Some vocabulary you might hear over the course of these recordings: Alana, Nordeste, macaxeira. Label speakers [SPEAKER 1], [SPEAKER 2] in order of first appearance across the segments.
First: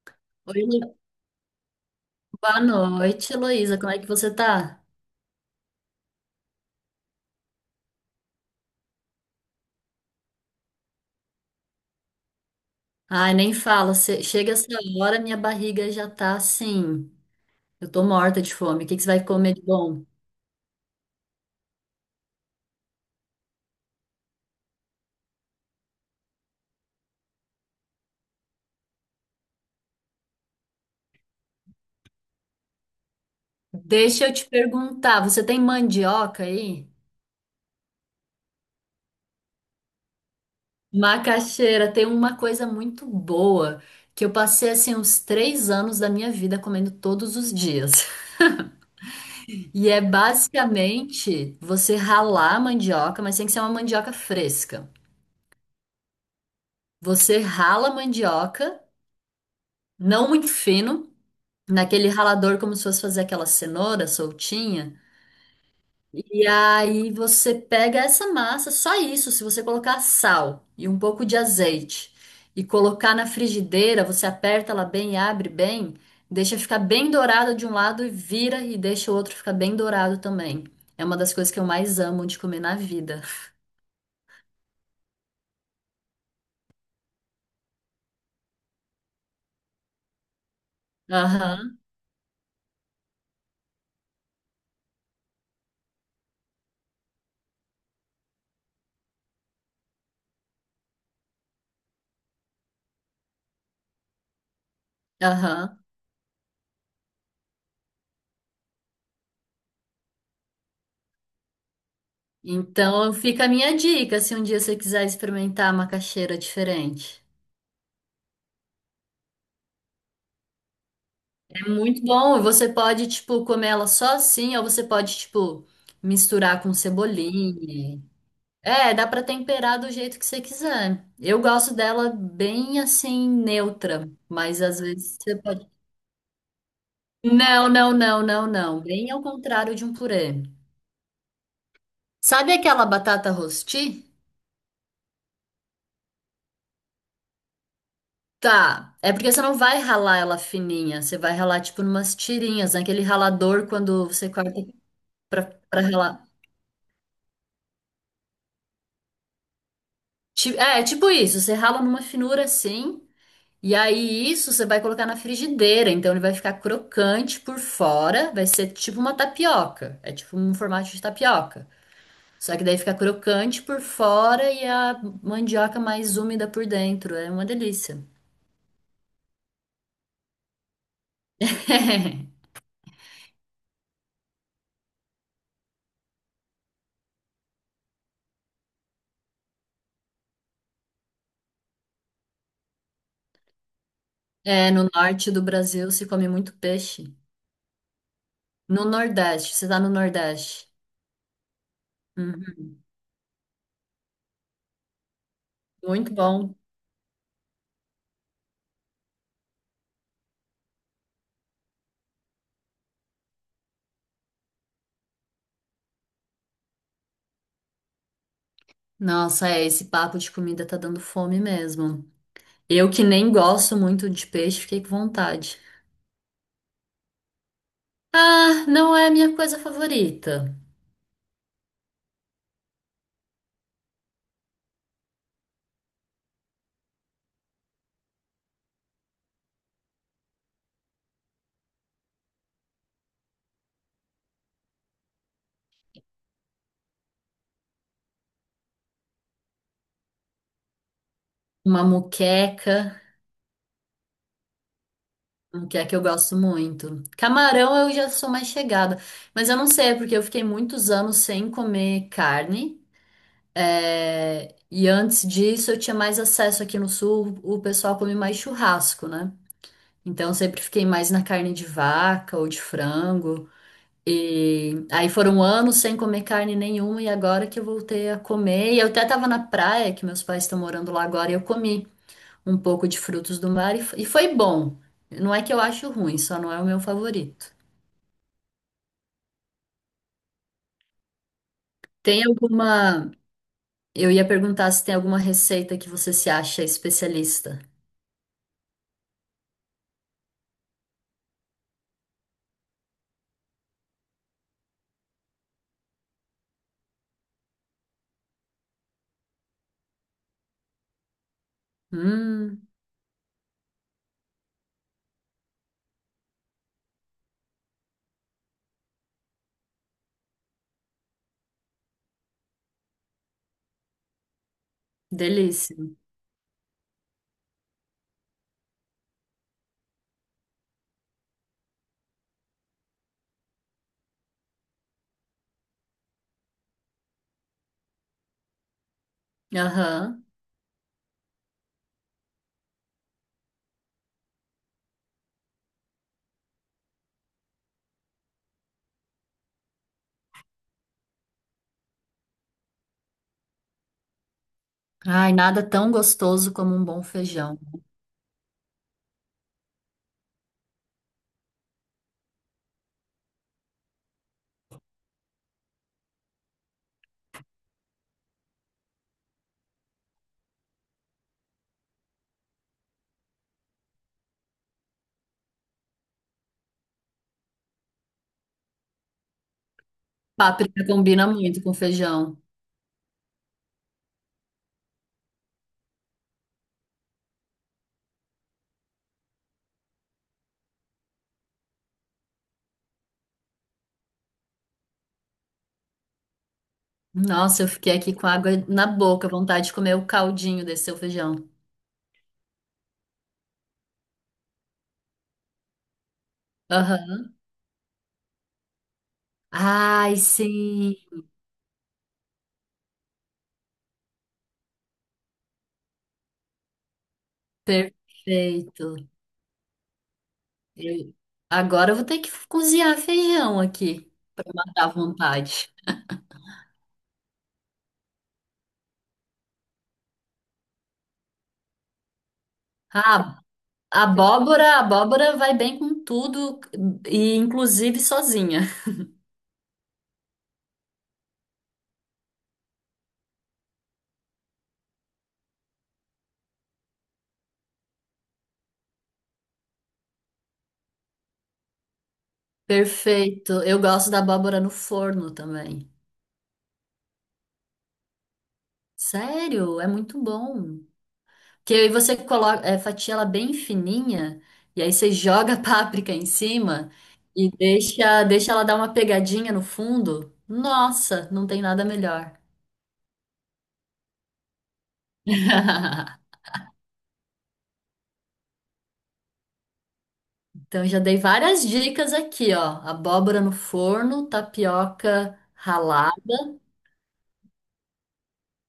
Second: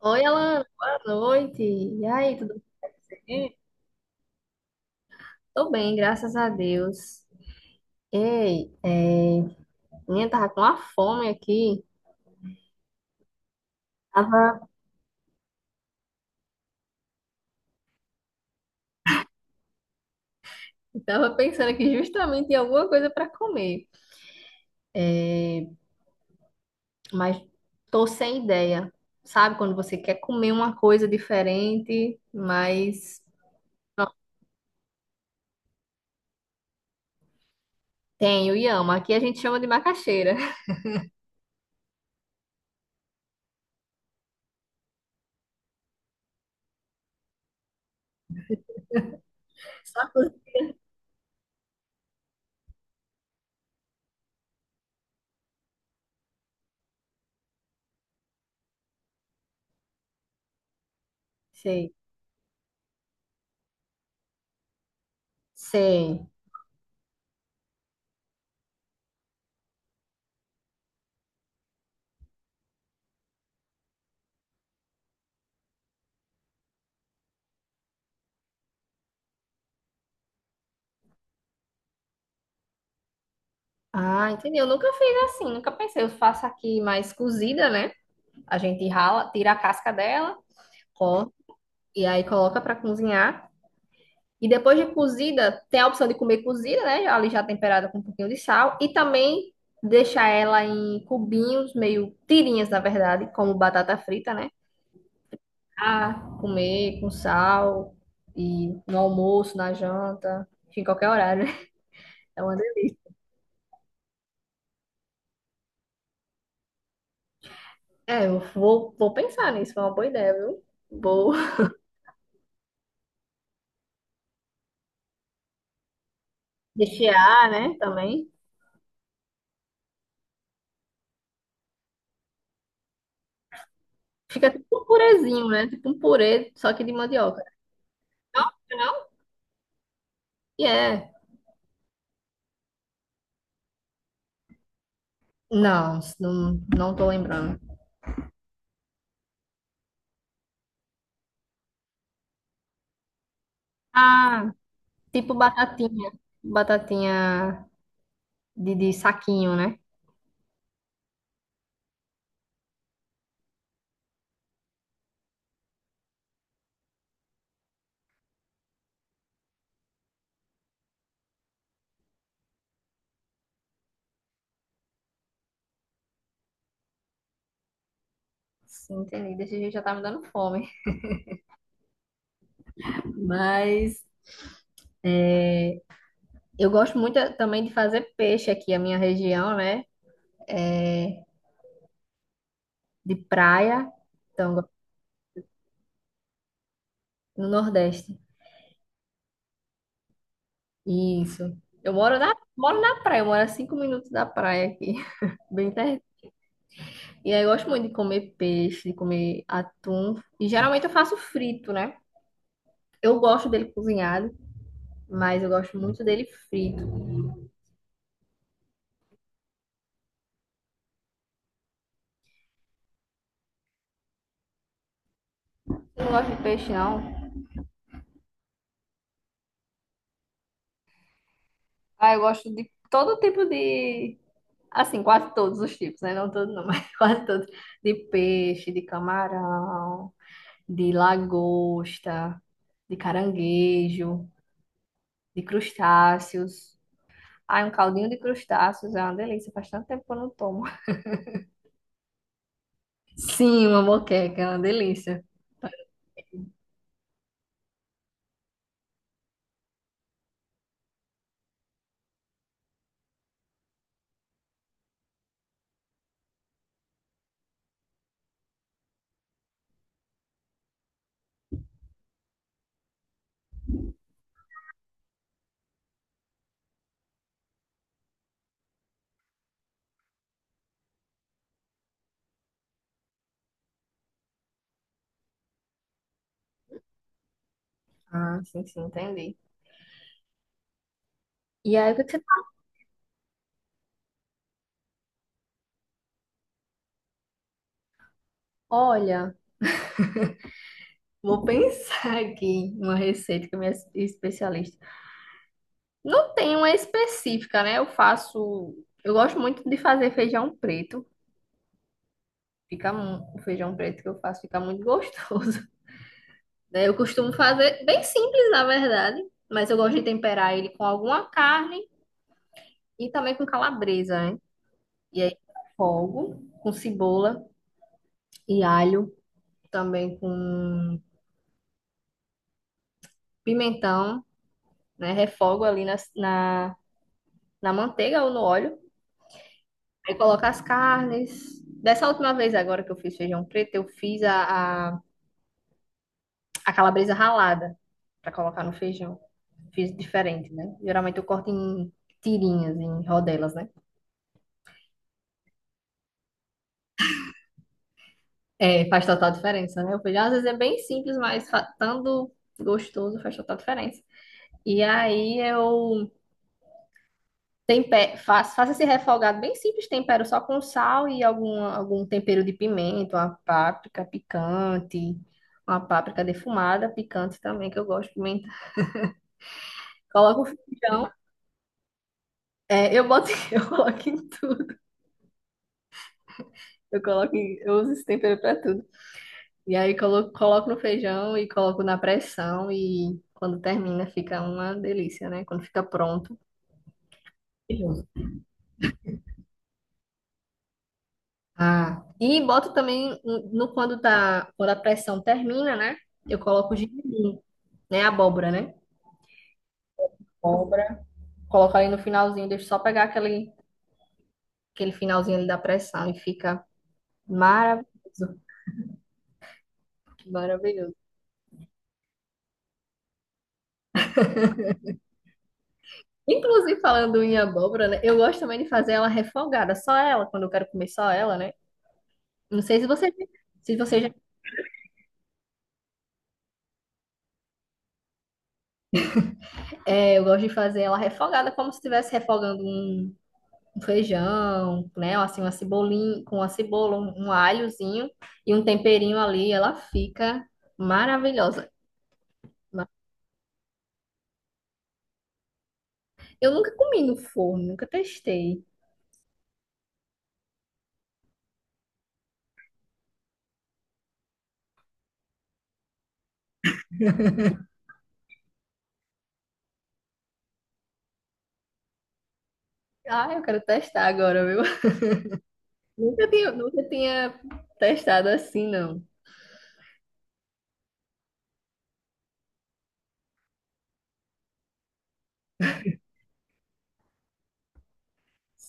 [SPEAKER 1] Oi,
[SPEAKER 2] Oi,
[SPEAKER 1] Alana, boa noite. E aí,
[SPEAKER 2] Boa
[SPEAKER 1] tudo
[SPEAKER 2] noite,
[SPEAKER 1] bem?
[SPEAKER 2] Heloísa. Como é que você tá?
[SPEAKER 1] Tô bem, graças a Deus. Ei, é... minha tava com uma fome aqui.
[SPEAKER 2] Ai, nem fala.
[SPEAKER 1] Tava,
[SPEAKER 2] Chega essa hora, minha barriga já tá assim. Eu tô morta de fome. O que que você vai comer de bom?
[SPEAKER 1] tava pensando aqui justamente em alguma coisa para comer, mas tô sem ideia. Sabe quando você quer comer uma coisa diferente, mas não,
[SPEAKER 2] Deixa eu te perguntar, você tem mandioca aí?
[SPEAKER 1] tenho e amo. Aqui a gente chama de macaxeira.
[SPEAKER 2] Macaxeira, tem uma coisa muito boa que eu passei assim uns 3 anos da minha vida comendo todos os dias. E é
[SPEAKER 1] Só por-
[SPEAKER 2] basicamente você ralar a mandioca, mas tem que ser uma mandioca fresca. Você rala a mandioca, não muito fino,
[SPEAKER 1] Sei,
[SPEAKER 2] naquele ralador como se fosse fazer aquela cenoura soltinha.
[SPEAKER 1] sei.
[SPEAKER 2] E aí você pega essa massa, só isso, se você colocar sal e um pouco de azeite e colocar na frigideira, você aperta ela bem e abre bem, deixa ficar bem dourado de um lado e vira e deixa o outro ficar bem dourado também. É uma das coisas que eu mais amo de comer na vida.
[SPEAKER 1] Ah, entendi. Eu nunca fiz assim, nunca pensei. Eu faço aqui mais cozida, né? A gente rala, tira a casca dela, corta
[SPEAKER 2] Aham,
[SPEAKER 1] e aí coloca para cozinhar. E depois de cozida, tem a opção de comer cozida, né? Ali já temperada com um pouquinho de sal. E também deixar ela em cubinhos, meio tirinhas, na verdade, como batata frita, né?
[SPEAKER 2] aham.
[SPEAKER 1] Ah, comer com sal e no almoço, na janta, enfim, qualquer horário, né? É uma delícia.
[SPEAKER 2] Então fica a minha dica, se um dia você quiser experimentar a macaxeira diferente.
[SPEAKER 1] É, eu vou pensar nisso, foi uma boa ideia, viu? Vou
[SPEAKER 2] É muito bom. E você pode, tipo, comer ela só assim, ou você pode, tipo, misturar com
[SPEAKER 1] rechear, né,
[SPEAKER 2] cebolinha.
[SPEAKER 1] também.
[SPEAKER 2] É, dá pra temperar do jeito que você quiser. Eu gosto dela bem assim, neutra,
[SPEAKER 1] Fica
[SPEAKER 2] mas
[SPEAKER 1] tipo
[SPEAKER 2] às
[SPEAKER 1] um
[SPEAKER 2] vezes você
[SPEAKER 1] purezinho,
[SPEAKER 2] pode.
[SPEAKER 1] né? Tipo um purê, só que de mandioca.
[SPEAKER 2] Não, não, não, não, não.
[SPEAKER 1] Não?
[SPEAKER 2] Bem ao contrário de um purê.
[SPEAKER 1] E é.
[SPEAKER 2] Sabe aquela batata rosti?
[SPEAKER 1] Não, não, não tô lembrando.
[SPEAKER 2] Tá. É porque você não vai ralar ela fininha. Você vai ralar, tipo, numas tirinhas, naquele ralador quando você
[SPEAKER 1] Ah,
[SPEAKER 2] corta
[SPEAKER 1] tipo
[SPEAKER 2] pra, pra
[SPEAKER 1] batatinha.
[SPEAKER 2] ralar.
[SPEAKER 1] Batatinha de saquinho, né?
[SPEAKER 2] É, tipo isso. Você rala numa finura assim. E aí, isso você vai colocar na frigideira, então ele vai ficar crocante por fora, vai ser tipo uma tapioca, é tipo um formato de tapioca. Só que daí fica crocante por fora e a mandioca mais úmida por dentro, é uma delícia.
[SPEAKER 1] Sim, entendi. Desse jeito já tá me dando fome. Mas eu gosto muito também de fazer peixe aqui, a minha região, né? É, de praia. Então,
[SPEAKER 2] É, no norte do Brasil se come muito peixe.
[SPEAKER 1] no Nordeste.
[SPEAKER 2] No Nordeste, você tá no Nordeste.
[SPEAKER 1] Isso. Eu
[SPEAKER 2] Uhum.
[SPEAKER 1] moro na praia, eu moro a 5 minutos da praia aqui. Bem perto.
[SPEAKER 2] Muito bom.
[SPEAKER 1] E aí eu gosto muito de comer peixe, de comer atum. E geralmente eu faço frito, né? Eu gosto dele cozinhado, mas eu gosto muito dele frito.
[SPEAKER 2] Nossa, é, esse papo de comida tá dando fome mesmo. Eu que nem gosto muito de peixe, fiquei com vontade.
[SPEAKER 1] Eu não gosto de peixe, não.
[SPEAKER 2] Ah, não é a minha coisa favorita.
[SPEAKER 1] Ah, eu gosto de todo tipo de. Assim, quase todos os tipos, né? Não todos, não, mas quase todos. De peixe, de camarão, de lagosta, de caranguejo, de crustáceos. Ai, um caldinho de crustáceos é uma delícia. Faz tanto tempo que eu não tomo.
[SPEAKER 2] Uma moqueca,
[SPEAKER 1] Sim, uma moqueca é uma delícia.
[SPEAKER 2] moqueca eu gosto muito. Camarão eu já sou mais chegada, mas eu não sei, é porque eu fiquei muitos anos sem comer carne. E antes disso eu tinha mais acesso aqui no sul, o pessoal come mais churrasco, né? Então eu sempre fiquei mais na carne de vaca ou de frango. E aí foram anos sem comer carne nenhuma e agora que eu voltei a comer, e eu até tava na praia, que meus pais estão morando lá agora, e eu comi um pouco de frutos do mar e foi bom. Não é que eu acho ruim, só não é o meu favorito.
[SPEAKER 1] Ah, sim, sim, entendi. E aí, o que que você
[SPEAKER 2] Tem
[SPEAKER 1] tá?
[SPEAKER 2] alguma. Eu ia perguntar se tem alguma receita que você se acha especialista.
[SPEAKER 1] Olha, vou pensar aqui em uma receita que a minha especialista. Não tem uma específica, né? Eu faço. Eu gosto muito de fazer feijão preto.
[SPEAKER 2] Hum,
[SPEAKER 1] O feijão preto que eu faço fica muito gostoso. né? Eu costumo fazer bem simples, na verdade, mas eu gosto de temperar ele com alguma carne e também com calabresa, né? E aí,
[SPEAKER 2] delícia.
[SPEAKER 1] fogo com cebola e alho, também com pimentão. Né? Refogo ali na manteiga ou no óleo. Aí
[SPEAKER 2] Aham.
[SPEAKER 1] coloco as carnes. Dessa última vez agora que eu fiz feijão preto, eu fiz a calabresa ralada para colocar no feijão. Fiz diferente, né? Geralmente eu corto em tirinhas, em rodelas, né?
[SPEAKER 2] Ai, nada tão gostoso como um bom feijão.
[SPEAKER 1] É, faz total diferença, né? O feijão às vezes é bem simples, mas estando gostoso faz total diferença. E aí eu Tempe... faz faça esse refogado bem simples, tempero só com sal e algum tempero de pimenta, uma páprica picante, uma páprica defumada, picante também, que eu gosto de pimenta. Coloco o
[SPEAKER 2] Páprica
[SPEAKER 1] feijão,
[SPEAKER 2] combina muito com feijão.
[SPEAKER 1] eu boto, eu coloco em tudo, eu eu uso esse tempero para tudo. E aí coloco no feijão e coloco na pressão e quando termina fica uma delícia, né? Quando fica pronto.
[SPEAKER 2] Nossa, eu fiquei
[SPEAKER 1] Maravilhoso.
[SPEAKER 2] aqui com água na boca, vontade de comer o caldinho desse seu feijão.
[SPEAKER 1] Ah, e boto também quando tá, quando a pressão termina, né? Eu coloco o
[SPEAKER 2] Aham.
[SPEAKER 1] gengibre. Né? Abóbora, né?
[SPEAKER 2] Ai,
[SPEAKER 1] Abóbora.
[SPEAKER 2] sim.
[SPEAKER 1] Coloca ali no finalzinho, deixa só pegar aquele finalzinho ali da pressão e fica maravilhoso,
[SPEAKER 2] Perfeito.
[SPEAKER 1] maravilhoso.
[SPEAKER 2] Eu- Agora eu vou ter que cozinhar feijão aqui, matar à vontade.
[SPEAKER 1] Inclusive, falando em abóbora, né? Eu gosto também de fazer ela refogada, só ela, quando eu quero comer só ela, né? Não sei
[SPEAKER 2] A
[SPEAKER 1] se você já.
[SPEAKER 2] a abóbora vai bem com tudo, e inclusive sozinha.
[SPEAKER 1] É, eu gosto de fazer ela refogada, como se estivesse refogando um feijão, né? Ou assim, uma cebolinha, com uma cebola, um alhozinho e um temperinho ali, ela fica maravilhosa. Ma-
[SPEAKER 2] Perfeito. Eu gosto da abóbora no forno também.
[SPEAKER 1] Eu nunca comi no forno, nunca testei.
[SPEAKER 2] Sério, é muito bom. Que aí você coloca, é, fatia ela bem fininha, e aí você joga a páprica em cima e deixa ela dar uma pegadinha no fundo. Nossa, não tem nada melhor.
[SPEAKER 1] Ah, eu quero testar agora, viu? Nunca tinha testado assim, não.
[SPEAKER 2] Então, eu já dei várias dicas aqui, ó. Abóbora no forno, tapioca ralada.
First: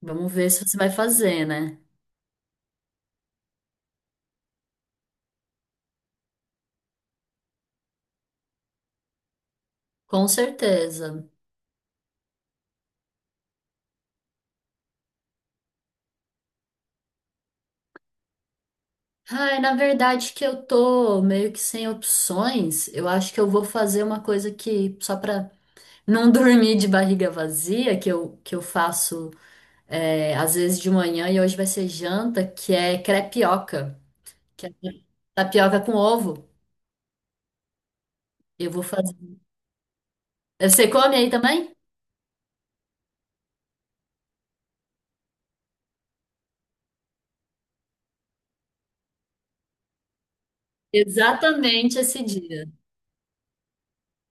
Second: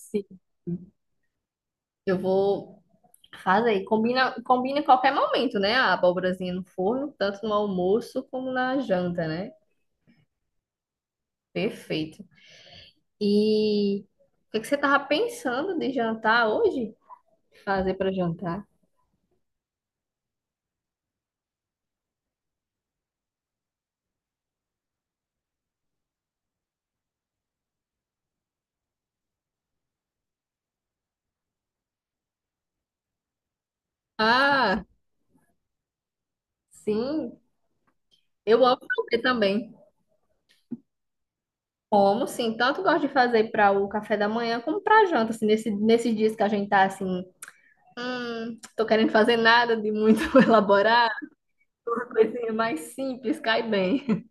[SPEAKER 2] Vamos ver se você vai fazer, né?
[SPEAKER 1] Eu vou fazer. Combina em qualquer momento, né? A abóborazinha no forno, tanto no almoço como na janta, né?
[SPEAKER 2] Com certeza.
[SPEAKER 1] Perfeito. E o que é que você tava pensando de jantar hoje? Fazer para jantar?
[SPEAKER 2] Ai, na verdade que eu tô meio que sem opções. Eu acho que eu vou fazer uma coisa que, só pra não dormir de barriga vazia, que eu faço, é, às vezes de manhã e hoje vai ser janta, que é crepioca, que é
[SPEAKER 1] Ah,
[SPEAKER 2] tapioca com ovo.
[SPEAKER 1] sim. Eu
[SPEAKER 2] Eu
[SPEAKER 1] amo
[SPEAKER 2] vou fazer.
[SPEAKER 1] fazer também.
[SPEAKER 2] Você come aí também?
[SPEAKER 1] Como, sim. Tanto gosto de fazer para o café da manhã como para janta, assim, nesses dias que a gente tá assim. Tô querendo fazer nada de muito elaborado,
[SPEAKER 2] Exatamente
[SPEAKER 1] uma
[SPEAKER 2] esse
[SPEAKER 1] coisinha
[SPEAKER 2] dia.
[SPEAKER 1] mais simples, cai bem.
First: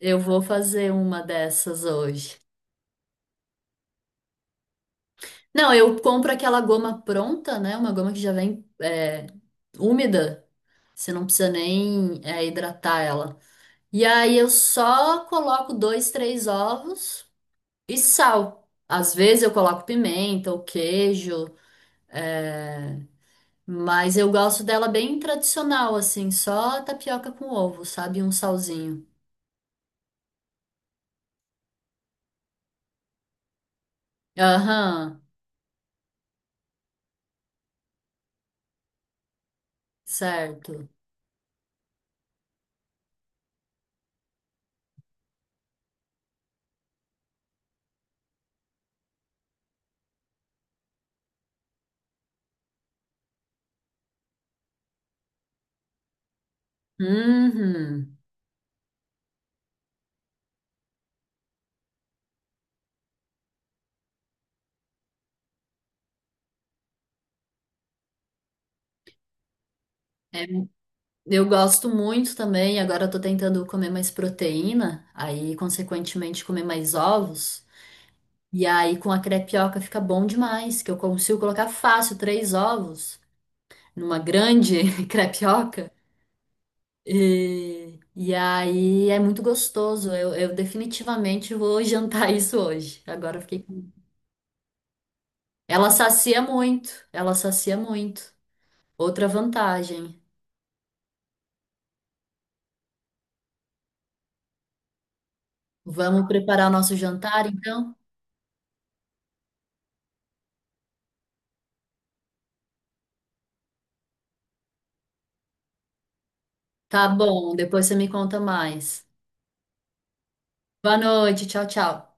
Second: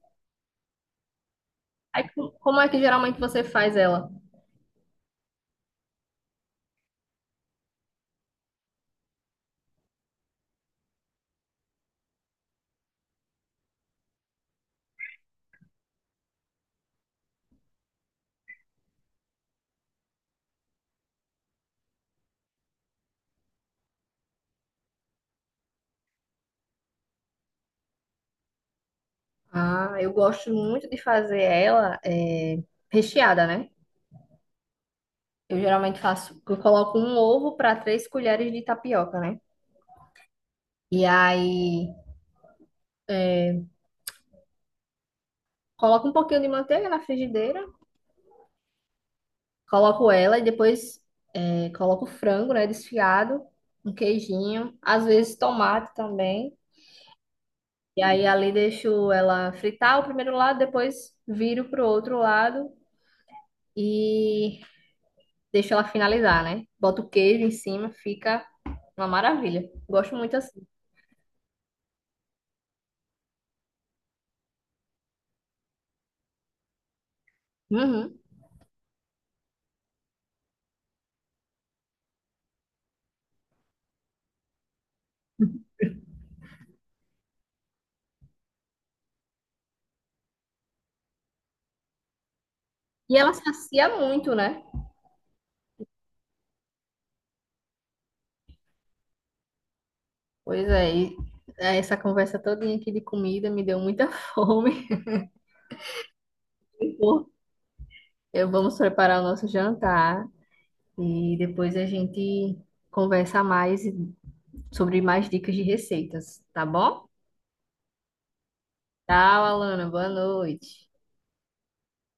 [SPEAKER 2] Eu vou fazer uma dessas
[SPEAKER 1] Aí,
[SPEAKER 2] hoje.
[SPEAKER 1] como é que geralmente você faz ela?
[SPEAKER 2] Não, eu compro aquela goma pronta, né? Uma goma que já vem, é, úmida. Você não precisa nem, é, hidratar ela. E aí eu só coloco dois, três ovos e sal. Às vezes eu coloco pimenta ou queijo, é, mas eu gosto dela bem tradicional, assim, só tapioca com ovo, sabe? Um salzinho.
[SPEAKER 1] Ah, eu gosto muito de fazer ela recheada, né?
[SPEAKER 2] Aham,
[SPEAKER 1] Eu geralmente faço, eu coloco um ovo para 3 colheres de tapioca, né?
[SPEAKER 2] certo.
[SPEAKER 1] E aí, coloco um pouquinho de manteiga na frigideira, coloco ela e depois coloco frango, né, desfiado, um queijinho, às vezes tomate também. E
[SPEAKER 2] Uhum. É,
[SPEAKER 1] aí ali deixo ela fritar o primeiro lado, depois viro pro outro lado e deixo ela finalizar, né? Boto o queijo em cima, fica uma maravilha. Gosto muito assim.
[SPEAKER 2] eu gosto muito também, agora eu tô tentando comer mais proteína, aí consequentemente comer mais ovos.
[SPEAKER 1] Uhum.
[SPEAKER 2] E aí com a crepioca fica bom demais, que eu consigo colocar fácil três ovos numa grande crepioca. E aí é muito gostoso. Eu definitivamente vou jantar isso hoje.
[SPEAKER 1] E ela
[SPEAKER 2] Agora eu fiquei.
[SPEAKER 1] sacia muito, né?
[SPEAKER 2] Ela sacia muito, ela sacia muito. Outra vantagem.
[SPEAKER 1] Pois é, e essa conversa todinha aqui de comida me deu muita fome.
[SPEAKER 2] Vamos preparar o nosso jantar, então?
[SPEAKER 1] Eu vamos preparar o nosso jantar e depois a gente conversa mais sobre mais dicas de receitas, tá bom?
[SPEAKER 2] Tá bom, depois você me conta mais.
[SPEAKER 1] Tchau, Alana. Boa noite.
[SPEAKER 2] Boa noite, tchau, tchau.